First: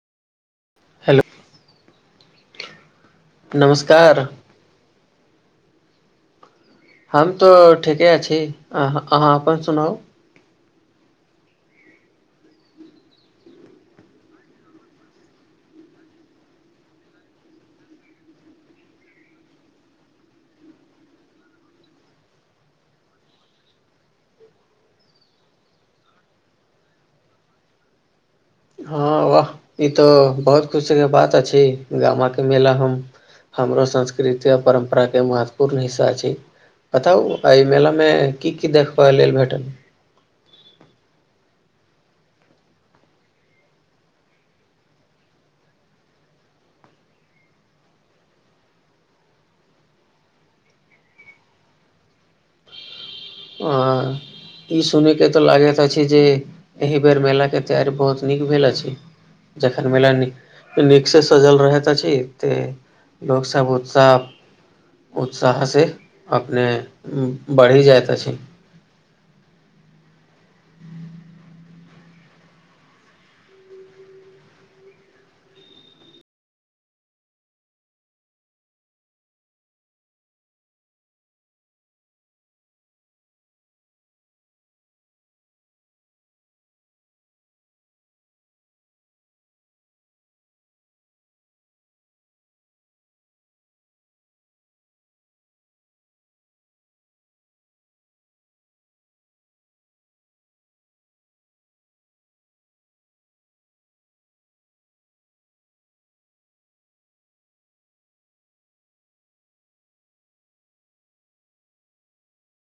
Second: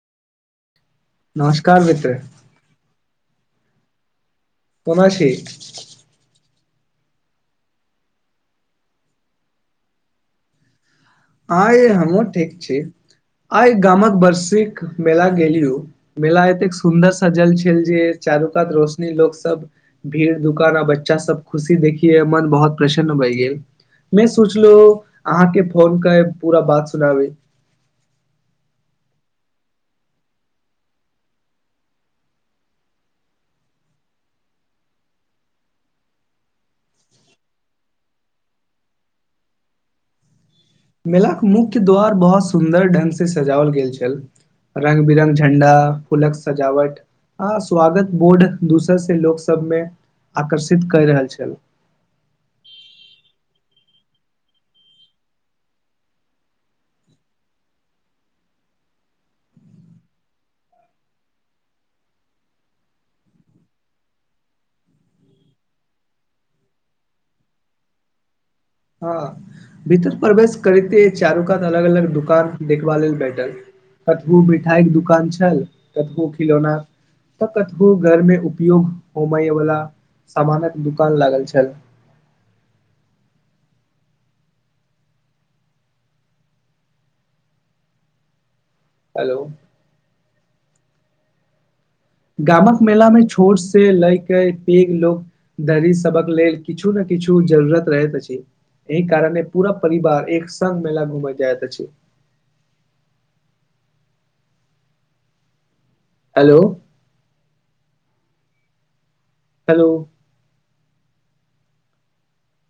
hello नमस्कार मित्र नमस्कार कोना छी हम तऽ ठीके छी अ अहाँ अपन सुनाउ आ हमहुँ ठीक छी आइ गामक वरषिक मेला गेलियो मेला एतेक सुन्दर सजल छल जे चारू कात रोशनी लोक सब भीड़ दुकान आ बच्चा सब खुशी देखियए मन बहुत प्रसन्न भैे गेल में सोचलहु अहाँके फोन के पूरा बात सुनाबै हँ वाह ई तो बहुत खुश के बात अछि गामा के मेला हम हमरो संस्कृति आओ परम्पराके महत्वपूर्ण हिस्सा छी बताउ अय मेला मे की की देखबा लेल भेटल मेलाक के मुख्य द्वार बहुत सुन्दर ढंग से सजाओल गेल छल रंग बिरंगक झण्डा फूलक सजावट आ स्वागत बोर्ड दोसर से लोक सबमे आकर्षित कर रहल छल अं ई सुनिकेतऽ लागैत अछि जे एहि बेर मेलाक के तैयारी बहुत नीक भेल अछि जखन मिल नीक से सजल रहैत अछि त लोकसब उत्सव उत्साह से अपने बढ़ि जाइत छै हँ भीतर प्रवेश करते चारू कात अलग अलग दुकान देखबा लेल बैठल कतहु मिठाइ के दुकान छल कतहु खिलौना तऽ कतहु घर में उपयोग होमेय वाला सामानक दुकान लागल छल हेलो गामक मेला मे छोट से लैके पेघ लोको दरी सभक लेल किछु ने किछु जरूरत रहैत अछि एहि कारने पूरा परिवार एक संगमेला घुमय जायत अछि हेलो हेलो